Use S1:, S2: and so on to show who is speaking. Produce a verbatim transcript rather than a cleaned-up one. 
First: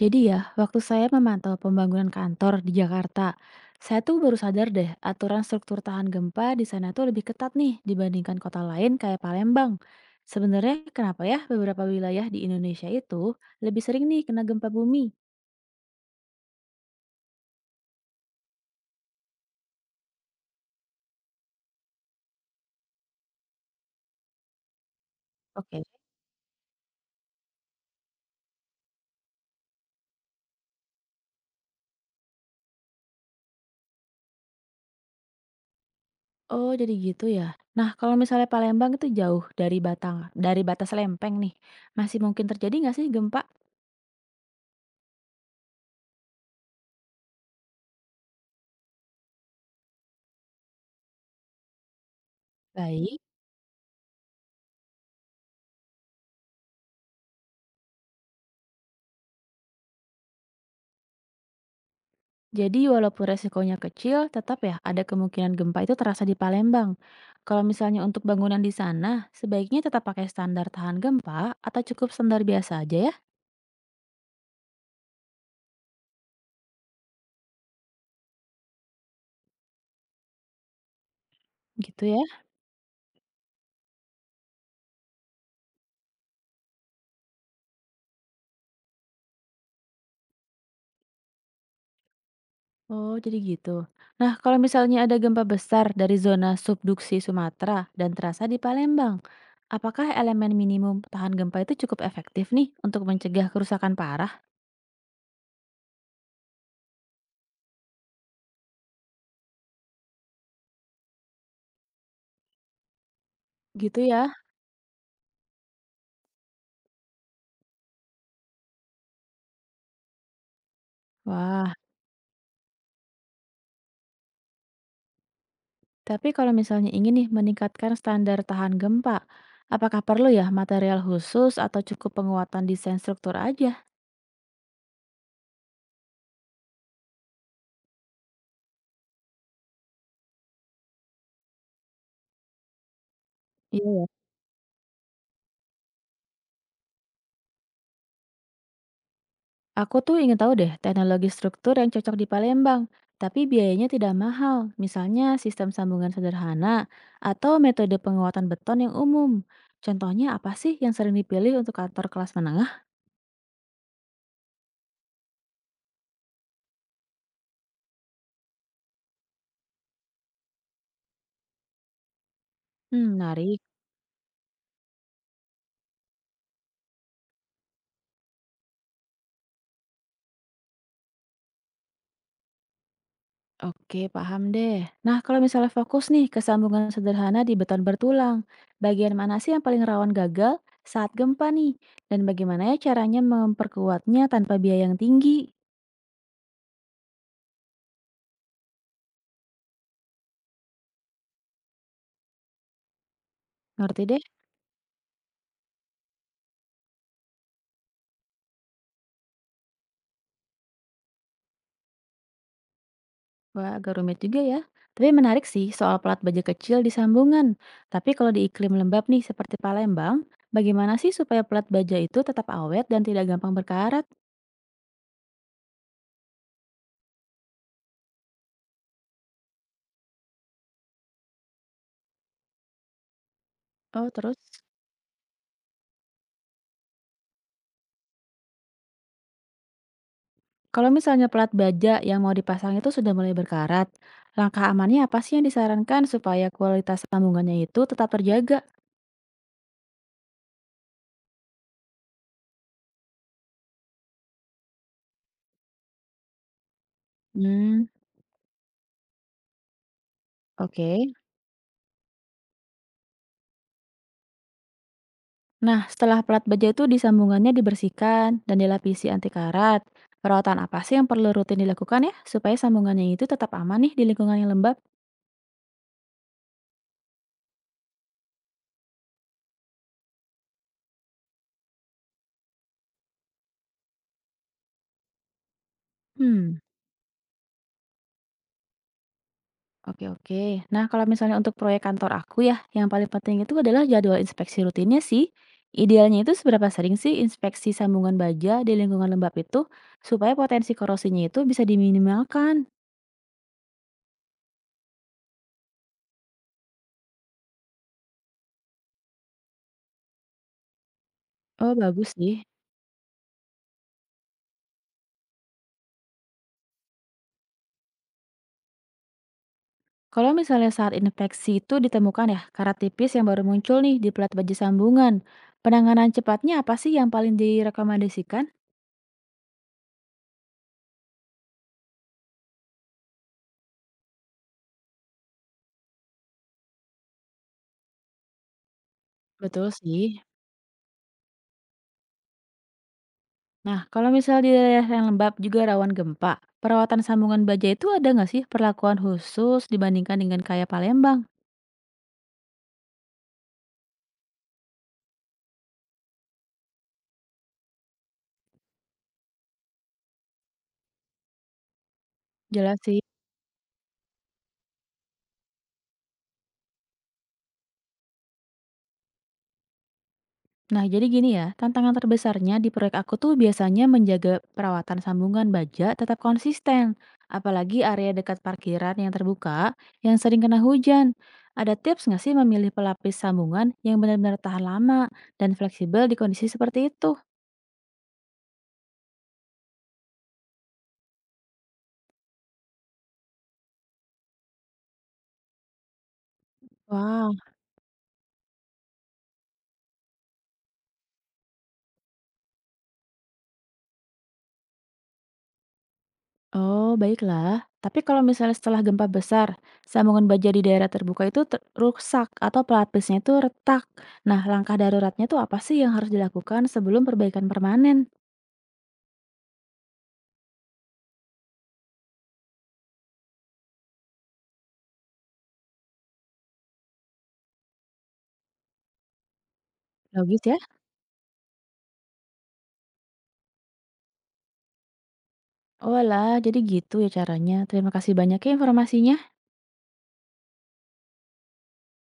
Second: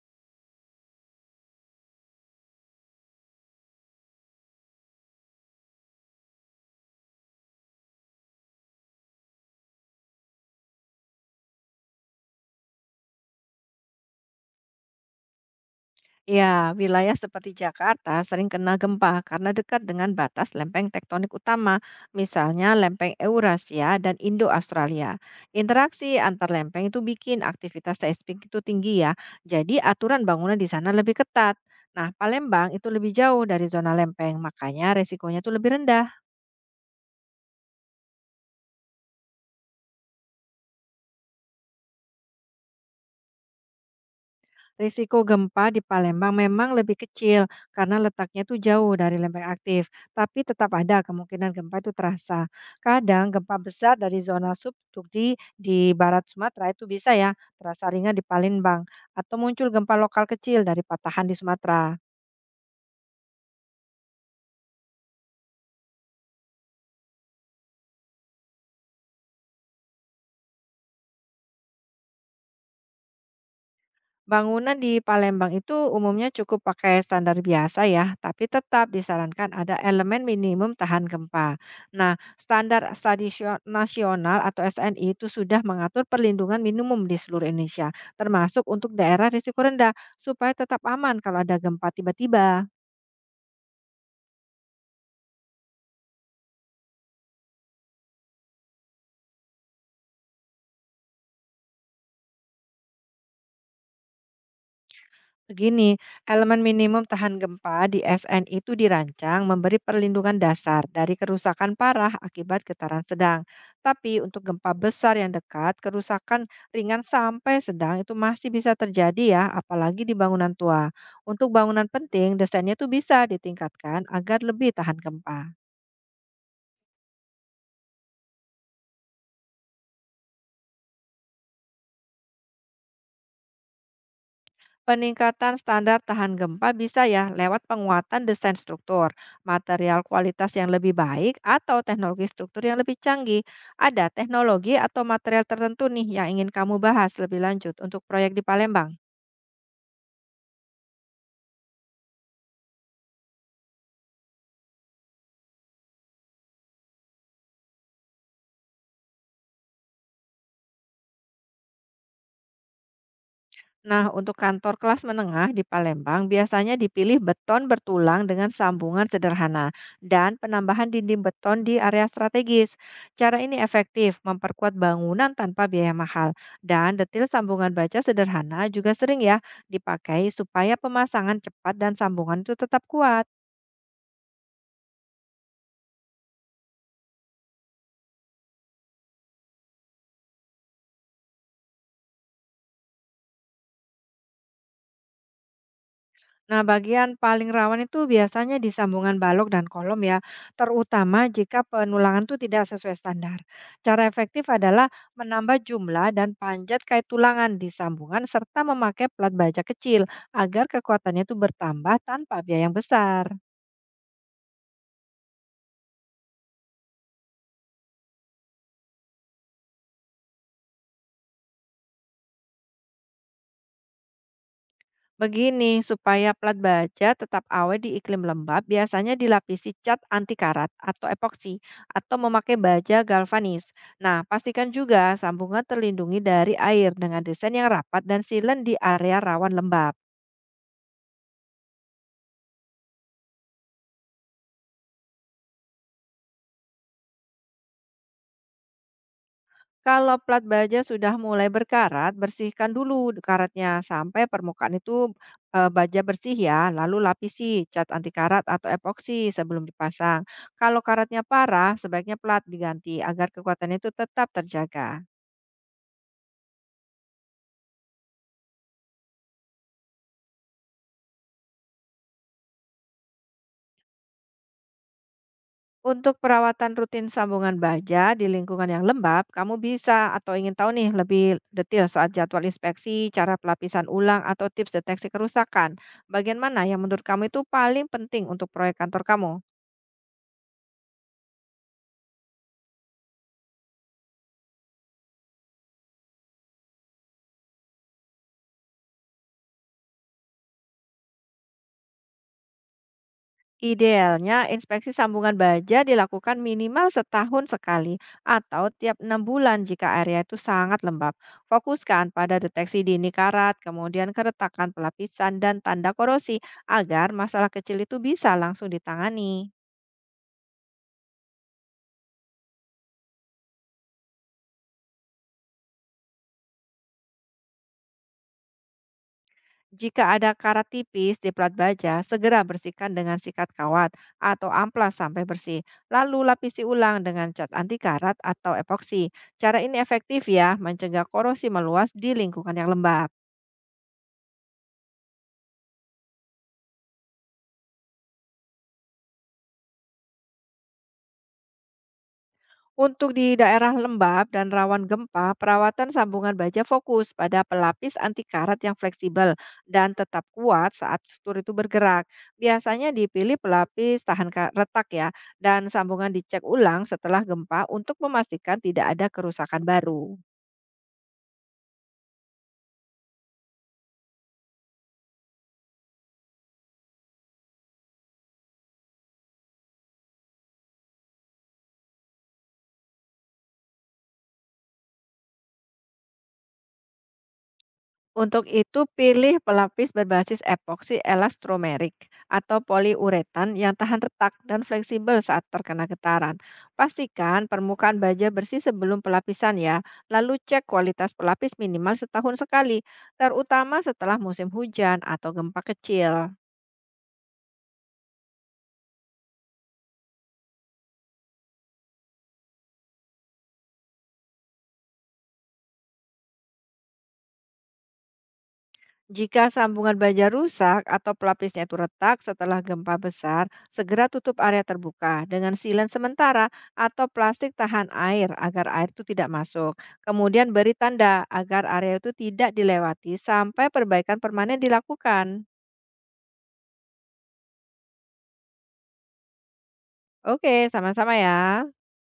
S1: Jadi ya, waktu saya memantau pembangunan kantor di Jakarta, saya tuh baru sadar deh aturan struktur tahan gempa di sana tuh lebih ketat nih dibandingkan kota lain kayak Palembang. Sebenarnya kenapa ya beberapa wilayah di Indonesia itu lebih sering nih kena gempa bumi?
S2: Ya, wilayah seperti Jakarta sering kena gempa karena dekat dengan batas lempeng tektonik utama, misalnya lempeng Eurasia dan Indo-Australia.
S1: Oke.
S2: Interaksi antar lempeng itu bikin aktivitas seismik itu tinggi ya, jadi aturan bangunan di sana lebih ketat. Nah, Palembang itu lebih jauh dari zona lempeng, makanya resikonya itu lebih rendah.
S1: Oh, jadi gitu ya. Nah, kalau misalnya Palembang itu jauh dari Batang, dari batas Lempeng nih, masih mungkin terjadi nggak sih gempa?
S2: Risiko gempa di Palembang memang lebih kecil karena letaknya tuh jauh dari lempeng aktif, tapi tetap ada kemungkinan gempa itu terasa.
S1: Baik.
S2: Kadang gempa besar dari zona subduksi di barat Sumatera itu bisa ya terasa ringan di Palembang atau muncul gempa lokal kecil dari patahan di Sumatera.
S1: Jadi walaupun resikonya kecil, tetap ya ada kemungkinan gempa itu terasa di Palembang. Kalau misalnya untuk bangunan di sana, sebaiknya tetap pakai standar tahan gempa atau cukup standar biasa aja ya,
S2: Bangunan di Palembang itu umumnya cukup pakai standar biasa ya, tapi tetap disarankan ada elemen minimum tahan gempa.
S1: gitu
S2: Nah,
S1: ya.
S2: standar stadisio- nasional atau S N I itu sudah mengatur perlindungan minimum di seluruh Indonesia, termasuk untuk daerah risiko rendah, supaya tetap aman kalau ada gempa tiba-tiba.
S1: Oh, jadi gitu. Nah, kalau misalnya ada gempa besar dari zona subduksi Sumatera dan terasa di Palembang, apakah elemen minimum tahan gempa itu cukup efektif nih untuk mencegah kerusakan parah?
S2: Begini, elemen minimum tahan gempa di S N itu dirancang memberi perlindungan dasar dari kerusakan parah akibat getaran sedang.
S1: Gitu
S2: Tapi
S1: ya.
S2: untuk gempa besar yang dekat, kerusakan ringan sampai sedang itu masih bisa terjadi ya, apalagi di bangunan tua. Untuk
S1: Wah.
S2: bangunan penting, desainnya tuh bisa ditingkatkan agar lebih tahan gempa.
S1: Tapi kalau misalnya ingin nih meningkatkan standar tahan gempa, apakah perlu ya material khusus atau cukup penguatan desain struktur aja?
S2: Peningkatan standar tahan gempa bisa ya lewat penguatan desain struktur, material kualitas yang lebih baik, atau teknologi struktur yang lebih canggih.
S1: Iya ya.
S2: Ada teknologi atau material tertentu nih yang ingin kamu bahas lebih lanjut untuk proyek di Palembang.
S1: Aku tuh ingin tahu deh teknologi struktur yang cocok di Palembang, tapi biayanya tidak mahal. Misalnya sistem sambungan sederhana atau metode penguatan beton yang umum. Contohnya apa sih yang sering dipilih untuk kantor kelas menengah?
S2: Nah, untuk kantor kelas menengah di Palembang biasanya dipilih beton bertulang dengan sambungan sederhana dan penambahan dinding beton di area strategis.
S1: Hmm,
S2: Cara ini
S1: menarik.
S2: efektif memperkuat bangunan tanpa biaya mahal dan detail sambungan baja sederhana juga sering ya dipakai supaya pemasangan cepat dan sambungan itu tetap kuat.
S1: Oke, paham deh. Nah, kalau misalnya fokus nih ke sambungan sederhana di beton bertulang, bagian mana sih yang paling rawan gagal saat gempa nih? Dan bagaimana ya caranya memperkuatnya tanpa biaya yang tinggi?
S2: Nah, bagian paling rawan itu biasanya di sambungan balok dan kolom ya, terutama jika penulangan itu tidak sesuai standar. Cara
S1: Ngerti deh,
S2: efektif adalah menambah jumlah dan panjat kait tulangan di sambungan serta memakai plat baja kecil agar kekuatannya itu bertambah tanpa biaya yang besar.
S1: wah agak rumit juga ya. Tapi menarik sih soal pelat baja kecil di sambungan. Tapi kalau di iklim lembab nih seperti Palembang, bagaimana sih supaya pelat baja itu tetap awet dan tidak gampang berkarat?
S2: Begini, supaya plat baja tetap awet di iklim lembab, biasanya dilapisi cat anti karat atau epoksi atau memakai baja galvanis.
S1: Oh,
S2: Nah,
S1: terus?
S2: pastikan juga sambungan terlindungi dari air dengan desain yang rapat dan silen di area rawan lembab.
S1: Kalau misalnya pelat baja yang mau dipasang itu sudah mulai berkarat, langkah amannya apa sih yang disarankan supaya kualitas sambungannya itu tetap terjaga?
S2: Kalau plat baja sudah mulai berkarat, bersihkan dulu karatnya sampai permukaan itu eh, baja bersih ya. Lalu lapisi cat
S1: Hmm,
S2: anti karat atau epoksi sebelum dipasang. Kalau
S1: oke.
S2: karatnya parah, sebaiknya plat diganti agar kekuatannya itu tetap terjaga.
S1: Nah, setelah pelat baja itu disambungannya dibersihkan dan dilapisi anti karat, perawatan apa sih yang perlu rutin dilakukan ya supaya sambungannya itu tetap aman nih di lingkungan yang lembab?
S2: Untuk perawatan rutin sambungan baja di lingkungan yang lembab, kamu bisa atau ingin tahu nih lebih detail soal jadwal inspeksi, cara pelapisan ulang, atau tips deteksi kerusakan. Bagian
S1: Hmm.
S2: mana yang menurut kamu itu paling penting untuk proyek kantor kamu?
S1: Oke oke. Nah, kalau misalnya untuk proyek kantor aku ya, yang paling penting itu adalah jadwal inspeksi rutinnya sih. Idealnya itu seberapa sering sih inspeksi sambungan baja di lingkungan lembab itu supaya potensi korosinya itu bisa diminimalkan.
S2: Idealnya, inspeksi sambungan baja dilakukan minimal setahun sekali atau tiap enam bulan jika area itu sangat lembab.
S1: Oh,
S2: Fokuskan
S1: bagus
S2: pada
S1: sih.
S2: deteksi dini karat, kemudian keretakan pelapisan dan tanda korosi agar masalah kecil itu bisa langsung ditangani.
S1: Kalau misalnya saat inspeksi itu ditemukan ya karat tipis yang baru muncul nih di pelat baja sambungan, penanganan cepatnya apa sih yang paling direkomendasikan?
S2: Jika ada karat tipis di plat baja, segera bersihkan dengan sikat kawat atau amplas sampai bersih. Lalu lapisi ulang dengan cat anti karat atau epoksi. Cara
S1: Betul
S2: ini
S1: sih.
S2: efektif ya, mencegah korosi meluas di lingkungan yang lembab.
S1: Nah, kalau misal di daerah yang lembab juga rawan gempa, perawatan sambungan baja itu ada nggak sih perlakuan khusus dibandingkan dengan kayak Palembang?
S2: Untuk di daerah lembab dan rawan gempa, perawatan sambungan baja fokus pada pelapis anti karat yang fleksibel dan tetap kuat saat struktur itu bergerak.
S1: Jelas
S2: Biasanya
S1: sih.
S2: dipilih pelapis tahan ka- retak ya, dan sambungan dicek ulang setelah gempa untuk memastikan tidak ada kerusakan baru.
S1: Nah, jadi gini ya, tantangan terbesarnya di proyek aku tuh biasanya menjaga perawatan sambungan baja tetap konsisten, apalagi area dekat parkiran yang terbuka yang sering kena hujan. Ada tips nggak sih memilih pelapis sambungan yang benar-benar tahan lama dan fleksibel di kondisi seperti itu?
S2: Untuk itu, pilih pelapis berbasis epoksi elastomerik atau poliuretan yang tahan retak dan fleksibel saat terkena getaran.
S1: Wow.
S2: Pastikan permukaan baja bersih sebelum pelapisan ya, lalu cek kualitas pelapis minimal setahun sekali, terutama setelah musim hujan atau gempa kecil.
S1: Oh, baiklah. Tapi kalau misalnya setelah gempa besar, sambungan baja di daerah terbuka itu ter- rusak atau pelapisnya itu retak. Nah, langkah daruratnya tuh apa sih yang harus dilakukan sebelum perbaikan permanen?
S2: Jika sambungan baja rusak atau pelapisnya itu retak setelah gempa besar, segera tutup area terbuka dengan silen sementara atau plastik tahan air agar air itu tidak masuk.
S1: Logis
S2: Kemudian
S1: ya?
S2: beri tanda agar area itu tidak dilewati sampai perbaikan permanen dilakukan.
S1: Oh lah, jadi gitu ya caranya. Terima kasih banyak ya informasinya.
S2: Oke, sama-sama ya.